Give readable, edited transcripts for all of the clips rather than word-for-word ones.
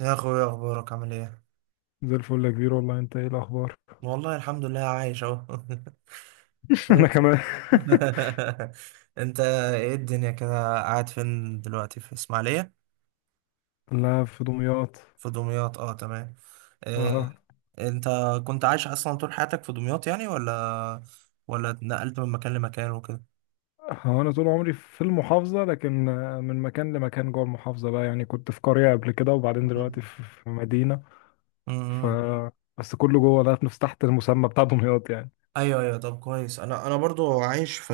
يا اخويا، اخبارك؟ عامل ايه؟ زي الفل يا كبير والله. انت ايه الاخبار؟ والله الحمد لله، عايش اهو. انا كمان. انت؟ ايه الدنيا كده؟ قاعد فين دلوقتي، في اسماعيلية؟ لا، في دمياط. في دمياط، اه تمام. إيه؟ اه، انت كنت عايش اصلا طول حياتك في دمياط يعني ولا اتنقلت من مكان لمكان وكده؟ هو انا طول عمري في المحافظه، لكن من مكان لمكان جوه المحافظه بقى يعني. كنت في قريه قبل كده، وبعدين مم. دلوقتي في مدينه. ف مم. بس كله جوه ده، نفس تحت المسمى بتاع دمياط يعني. ايوه ايوه، طب كويس. انا برضو عايش في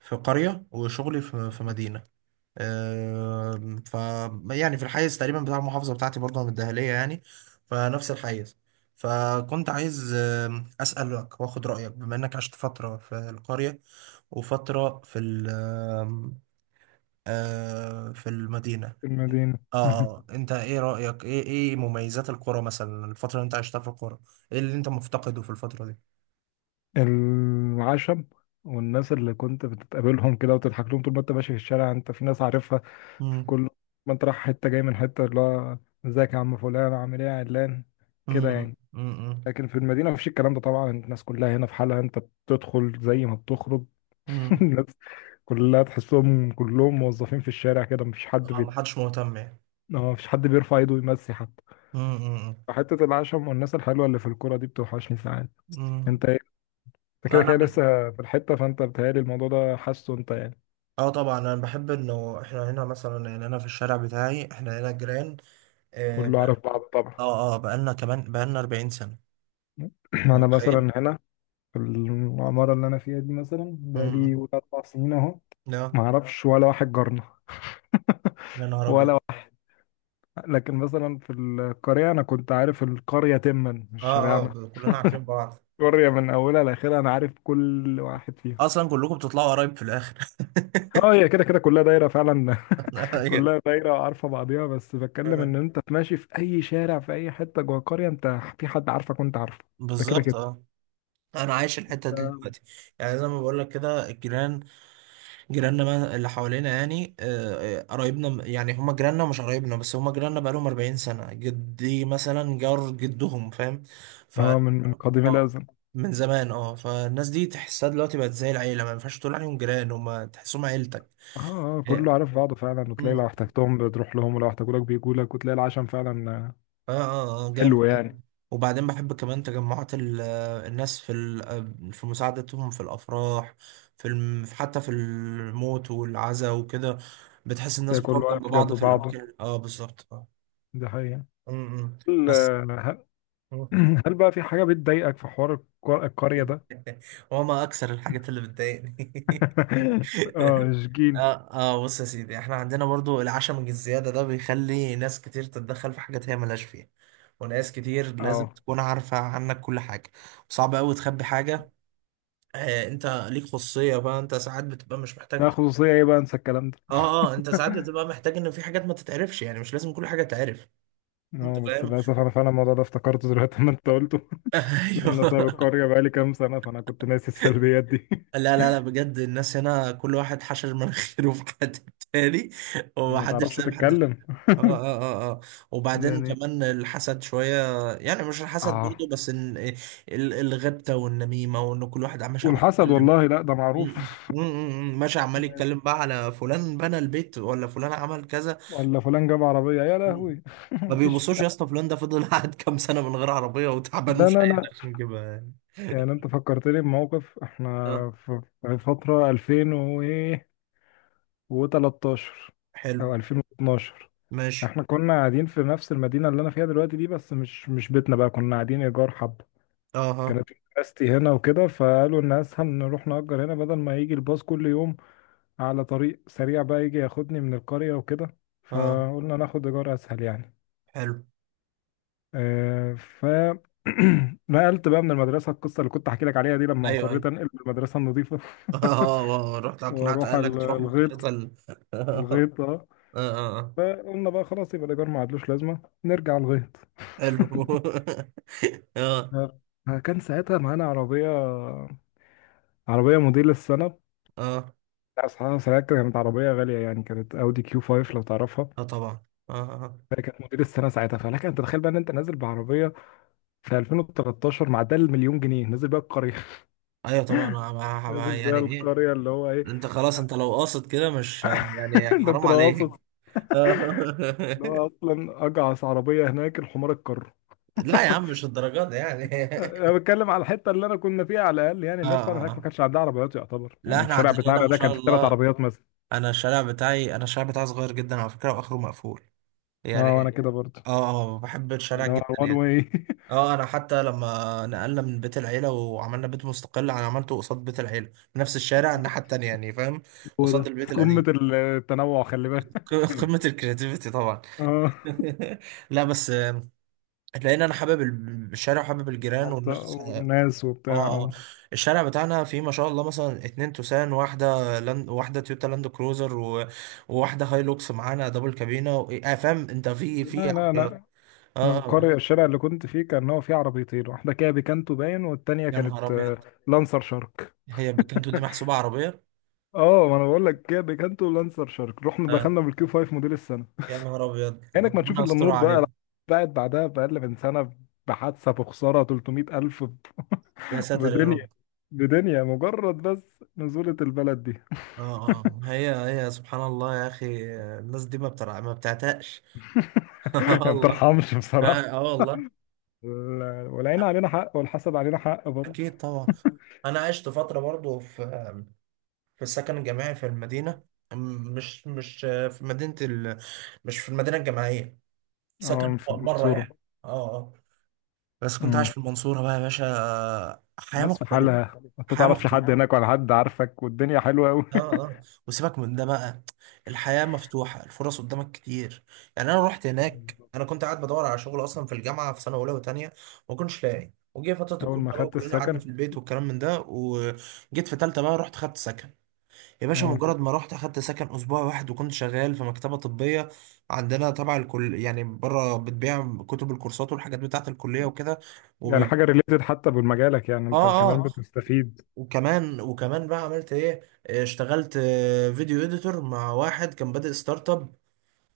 في قرية وشغلي في في مدينة. آم، ف يعني في الحيز تقريبا بتاع المحافظة بتاعتي برضه، من الدهلية يعني، فنفس الحيز. فكنت عايز أسألك وآخد رأيك بما إنك عشت فترة في القرية وفترة في ال آم، آه، في المدينة. المدينه. اه اه، انت ايه رأيك، ايه ايه مميزات القرى مثلا، الفترة اللي انت عشتها في القرى؟ ايه اللي انت مفتقده في الفترة دي؟ العشم، والناس اللي كنت بتتقابلهم كده وتضحك لهم طول ما انت ماشي في الشارع، انت في ناس عارفها في امم. كل ما انت رايح حتة، جاي من حتة، اللي هو ازيك يا عم فلان، عامل ايه يا علان، كده امم. يعني. امم. لكن في المدينة مفيش الكلام ده طبعا، الناس كلها هنا في حالها، انت بتدخل زي ما بتخرج. امم. الناس كلها تحسهم كلهم موظفين في الشارع كده، مفيش حد اه، بيت... محدش مهتم يعني. اه، مفيش حد بيرفع ايده يمسي حتى. امم. امم. حتة العشم والناس الحلوة اللي في الكرة دي بتوحشني ساعات. أمم. انت انت كده انا كده بال- لسه في الحتة، فانت بتهيألي الموضوع ده حاسه انت يعني. اه طبعا، انا بحب انه احنا هنا مثلا، يعني انا في الشارع بتاعي احنا هنا جيران. اه كله بقى- عارف بعض طبعا. اه بقالنا كمان بقالنا 40 سنة. أنت انا متخيل؟ مثلا هنا، في العمارة اللي انا فيها دي مثلا، بقالي امم. قول اربع سنين اهو. لا. ما اعرفش ولا واحد جارنا. يا نهار ابيض. ولا واحد. لكن مثلا في القرية انا كنت عارف القرية تما مش اه اه، شارعنا. كلنا عارفين بعض. القرية من اولها لاخرها انا عارف كل واحد فيهم. اصلا كلكم بتطلعوا قرايب في الاخر. اه، هي كده كده كلها دايره فعلا. أيوة. كلها دايره عارفه بعضيها، بس بتكلم ان انت ماشي في اي شارع، في اي حته جوه قريه، انت في حد عارفك وانت عارفه. ده كده بالظبط كده. اه. انا عايش الحتة دي دلوقتي، يعني زي ما بقول لك كده، الجيران جيراننا ما- اللي حوالينا يعني يعني هما جيراننا ومش قرايبنا، بس هما جيراننا بقالهم 40 سنة. جدي مثلا جار جدهم، فاهم؟ ف اه، من قديم اه الازل. من زمان اه. فالناس دي تحسها دلوقتي بقت زي العيلة، ما ينفعش تقول عليهم جيران، هما تحسهم عيلتك. اه اه، اه. كله عارف بعضه فعلا، وتلاقي مم. لو احتجتهم بتروح لهم، ولو احتاجولك بيجولك، وتلاقي العشم فعلا. اه جامد. حلو يعني. وبعدين بحب كمان تجمعات الناس في في مساعدتهم في الأفراح، حتى في الموت والعزا وكده. بتحس الناس تلاقي كله بتقف جنب واقف بعض جنب في بعضه. الأماكن، اه بالظبط دي حقيقة. أمم. هل بس آه، أمم. هل بقى في حاجة بتضايقك في حوار القرية ده؟ هو ما اكثر الحاجات اللي بتضايقني. اه شجين. اه اه، بص يا سيدي، احنا عندنا برضو العشم الزياده ده بيخلي ناس كتير تتدخل في حاجات هي ملهاش فيها، وناس كتير لازم اه، تكون عارفه عنك كل حاجه. صعب قوي تخبي حاجه. آه، انت ليك خصوصيه بقى، انت ساعات بتبقى مش ده محتاج. خصوصية ايه بقى؟ انسى الكلام ده. اه اه، انت ساعات بتبقى محتاج ان في حاجات ما تتعرفش يعني، مش لازم كل حاجه تعرف. انت اه، بس فاهم؟ للأسف أنا فعلا الموضوع ده افتكرته دلوقتي لما أنت قلته. لأن أنا سايب ايوه. القرية بقالي كام سنة، فأنا كنت ناسي السلبيات دي. لا لا لا، بجد الناس هنا كل واحد حشر مناخيره في حد تاني، وما ومحدش تعرفش ساب حد. اه تتكلم اه اه اه. وبعدين يعني. كمان الحسد شوية. يعني مش الحسد اه، برضو، بس ان الغبطة والنميمة، وان كل واحد ماشي عمال والحسد يتكلم. والله لا، ده م- معروف. ماشي عمال يعني يتكلم بقى على فلان بنى البيت، ولا فلان عمل كذا. ولا فلان جاب عربية يا م. لهوي. ما مفيش. بيبصوش لا يا اسطى فلان ده فضل قاعد كام سنة من غير عربية، وتعبان لا ومش لا قادر لا. عشان يجيبها يعني. يعني أنت فكرتني بموقف، اه. إحنا في في فترة 2000 و إيه و13 حلو. أو 2012، ماشي. إحنا كنا قاعدين في نفس المدينة اللي أنا فيها دلوقتي دي، بس مش بيتنا بقى، كنا قاعدين إيجار حب. اه اه كانت مدرستي هنا وكده، فقالوا ان اسهل نروح نأجر هنا بدل ما يجي الباص كل يوم على طريق سريع بقى يجي ياخدني من القرية وكده. اه. فقلنا ناخد ايجار اسهل يعني. حلو. آه، ف نقلت بقى من المدرسة، القصة اللي كنت احكي لك عليها دي، لما ايوه اصريت ايوه. انقل من المدرسة النظيفة اه، رحت اقنعت واروح اهلك تروح الغيط. المدرسة ال... اه الغيط اه. اه آه. فقلنا بقى خلاص يبقى الايجار ما عادلوش لازمة، نرجع الغيط. حلو. اه. آه، كان ساعتها معانا عربية، عربية موديل السنة. اه لا صراحة ساعتها كانت عربية غالية يعني، كانت اودي كيو 5 لو تعرفها. اه طبعا. اه اه كانت موديل السنة ساعتها، فلك انت تتخيل بقى ان انت نازل بعربية في 2013 مع ده المليون جنيه نازل بيها القرية. ايوه طبعا، نازل بيها يعني ايه. القرية اللي هو ايه؟ انت خلاص، انت لو قاصد كده مش يعني، ده انت حرام لو قاصد، عليك. اللي هو اصلا اجعص عربية هناك الحمار الكر. لا يا عم، مش الدرجات دي يعني. انا بتكلم على الحتة اللي انا كنا فيها على الاقل يعني، اه الناس فعلا اه هناك ما كانش عندها عربيات يعتبر. لا يعني احنا الشارع عندنا هنا بتاعنا ما ده شاء كان فيه ثلاث الله. عربيات مثلا. انا الشارع بتاعي صغير جدا على فكرة، واخره مقفول اه انا يعني. كده برضه. اه اه، بحب الشارع يعني هو جدا وان يعني. واي. اه، انا حتى لما نقلنا من بيت العيله وعملنا بيت مستقل، انا عملته قصاد بيت العيله في نفس الشارع الناحيه التانيه يعني، فاهم؟ هو قصاد ده البيت قمة القديم. التنوع، خلي بالك. قمه الكرياتيفيتي طبعا. اه، لا بس لان انا حابب الشارع، وحابب الجيران المنطقة والناس، اه. والناس وبتاع آه. آه. اه. الشارع بتاعنا فيه ما شاء الله مثلا اتنين توسان، واحده لاند، واحده تويوتا لاند كروزر، وواحده هاي لوكس معانا دبل كابينه و... آه، فاهم انت، في في لا لا عربيات. لا، من اه القرية الشارع اللي كنت فيه كان هو فيه عربيتين، واحدة كيا بيكانتو باين، والتانية يا نهار كانت ابيض. لانسر شارك. هي بكنتو دي محسوبه عربيه؟ اه، ما انا بقول لك كيا بيكانتو ولانسر شارك، رحنا آه. دخلنا بالكيو 5 موديل السنة. يا نهار ابيض، كأنك ما تشوف ربنا الا يستر النور عليك. بقى. بعدها بأقل من سنة، بحادثة، بخسارة 300 ألف، يا ساتر يا بدنيا. رب. بدنيا مجرد، بس نزولة البلد دي. اه هي هي سبحان الله يا اخي، الناس دي ما بترع، ما بتعتقش. آه ما والله. بترحمش اه. بصراحة. آه والله. والعين علينا حق، والحسد علينا حق برضه. اكيد طبعا. انا عشت فتره برضو في في السكن الجامعي في المدينه. م- مش مش في مدينه ال... مش في المدينه الجامعيه، سكن اه، في بره المنصورة. يعني. اه اه. بس كنت عايش امم، في المنصوره بقى يا باشا، حياه ناس في الناس مختلفه. حالها، بتعمل ما حياه تعرفش حد يعني مختلفه. هناك، ولا حد عارفك، والدنيا حلوه قوي. اه. اه. وسيبك من ده بقى، الحياة مفتوحة، الفرص قدامك كتير. يعني انا رحت هناك، بالظبط. انا كنت قاعد بدور على شغل اصلا في الجامعة في سنة اولى وتانية، ما كنتش لاقي. وجه فترة اول الكورونا ما بقى، خدت وكلنا قعدنا السكن في البيت والكلام من ده. وجيت في تالتة بقى، رحت خدت سكن. يا باشا، اه مجرد انت، ما رحت اخدت سكن، اسبوع واحد، وكنت شغال في مكتبة طبية عندنا تبع الكل يعني، بره، بتبيع كتب الكورسات والحاجات بتاعة الكلية وكده. يعني وب... حاجه ريليتد حتى بمجالك يعني انت اه كمان، اه اه. بتستفيد. وكمان وكمان بقى عملت ايه، اشتغلت فيديو اديتور مع واحد كان بادئ ستارت اب،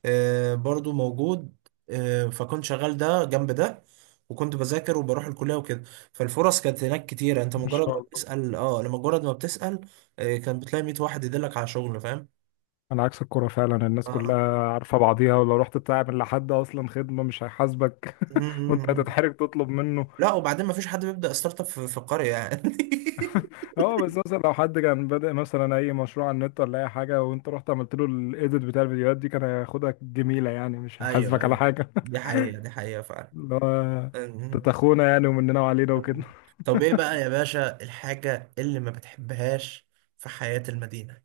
برضو موجود. فكنت شغال ده جنب ده، وكنت بذاكر وبروح الكلية وكده. فالفرص كانت هناك كتيرة، انت ما مم. مجرد شاء ما الله. بتسأل، اه لما مجرد ما بتسأل، كان بتلاقي 100 واحد يدلك على شغل، فاهم؟ انا عكس الكوره فعلا، الناس آه، آه. كلها عارفه بعضيها، ولو رحت تعمل لحد اصلا خدمه مش هيحاسبك، م- وانت م- م. هتتحرج تطلب منه. لا، وبعدين ما فيش حد بيبدأ ستارت اب في في القرية يعني. اه، بس مثلا لو حد كان بادئ مثلا اي مشروع على النت، ولا اي حاجه، وانت رحت عملت له الايديت بتاع الفيديوهات دي، كان هياخدها جميله يعني، مش ايوه هيحاسبك على ايوه، حاجه. دي حقيقة دي حقيقة فعلا. اللي هو تلت اخونا يعني، ومننا وعلينا وكده. طب ايه بقى يا باشا الحاجة اللي ما بتحبهاش في حياة المدينة؟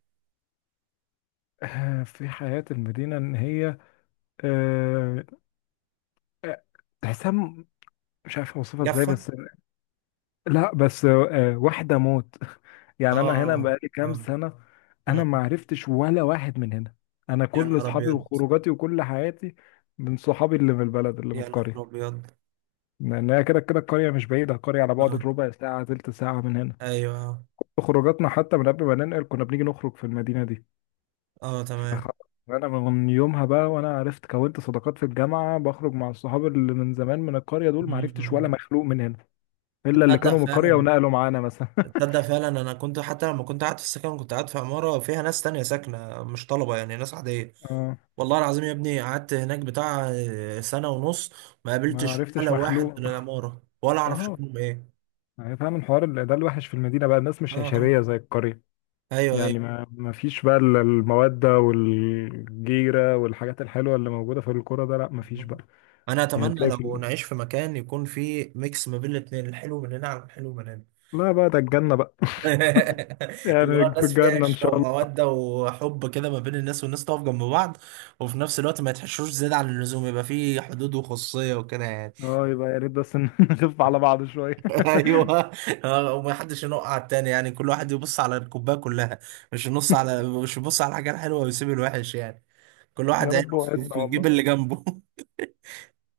في حياة المدينة، ان هي آه، آه، تحسها مش عارف اوصفها ازاي، جافة. بس لا بس واحدة موت. يعني انا هنا اه بقالي كام اه. سنة. مم. انا ما عرفتش ولا واحد من هنا. انا يا كل نهار اصحابي ابيض. وخروجاتي وكل حياتي من صحابي اللي من البلد، اللي من يا نهار القرية. ابيض. لان هي كده كده القرية مش بعيدة، القرية على بعد اه. ربع ساعة تلت ساعة من هنا. ايوه اه. خروجاتنا حتى من قبل ما ننقل كنا بنيجي نخرج في المدينة دي. فخ- تمام. فانا من يومها بقى وانا عرفت، كونت صداقات في الجامعه، بخرج مع الصحاب اللي من زمان من القريه دول. ما عرفتش ولا مم. مخلوق من هنا، الا اللي تصدق كانوا من القريه فعلا، ونقلوا معانا مثلا. تصدق فعلا، انا كنت حتى لما كنت قاعد في السكن، كنت قاعد في عمارة فيها ناس تانية ساكنة مش طلبة يعني، ناس عادية. اه، والله العظيم يا ابني، قعدت هناك بتاع سنة ونص، ما ما قابلتش عرفتش ولا واحد من مخلوق. العمارة ولا اعرف اه، شكلهم ايه. يعني فعلا حوار ده الوحش في المدينه بقى، الناس اه مش اه. عشريه زي القريه ايوه ايوه. يعني. ما فيش بقى الموده والجيره والحاجات الحلوه اللي موجوده في القرى ده، لا ما فيش بقى. انا يعني اتمنى تلاقي لو في، نعيش في مكان يكون فيه ميكس ما بين الاثنين، الحلو من هنا على الحلو من هنا. لا بقى ده الجنه بقى. اللي هو يعني في الناس فيها الجنه ان عشره شاء الله. وموده وحب كده ما بين الناس، والناس تقف جنب بعض، وفي نفس الوقت ما يتحشروش زياده عن اللزوم، يبقى فيه حدود وخصوصيه وكده يعني. اه، يبقى يا ريت بس إن نخف على بعض شويه. ايوه. وما حدش ينق على التاني يعني، كل واحد يبص على الكوبايه كلها، مش يبص على الحاجه الحلوه ويسيب الوحش يعني، كل يا واحد رب عينه في وعدنا في جيب والله. اللي جنبه.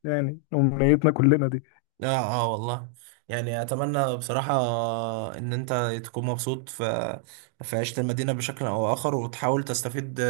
يعني أمنيتنا كلنا دي. اه. اه والله. يعني اتمنى بصراحة ان انت تكون مبسوط في في عيشة المدينة بشكل او اخر، وتحاول تستفيد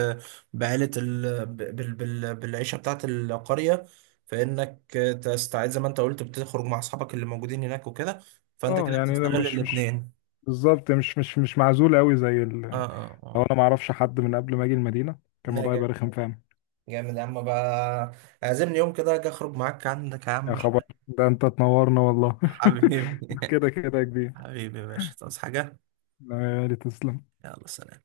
بعيلة ال... بال... بال... بالعيشة بتاعت القرية، فانك تستعيد زي ما انت قلت، بتخرج مع اصحابك اللي موجودين هناك وكده، فانت اه، كده يعني انا بتستغل مش الاتنين. بالظبط، مش معزول قوي زي ال... اه اه لو اه. انا ما اعرفش حد من قبل ما اجي المدينة كان لا الموضوع يبقى جامد، رخم، فاهم؟ جامد يا عم بقى. اعزمني يوم كده اجي اخرج معاك عندك يا عم، يا مش خبر، ده انت تنورنا والله. حبيبي. ده كده كده يا كبير. حبيبي يا باشا، تصحى حاجة؟ لا يا غالي تسلم. يلا سلام.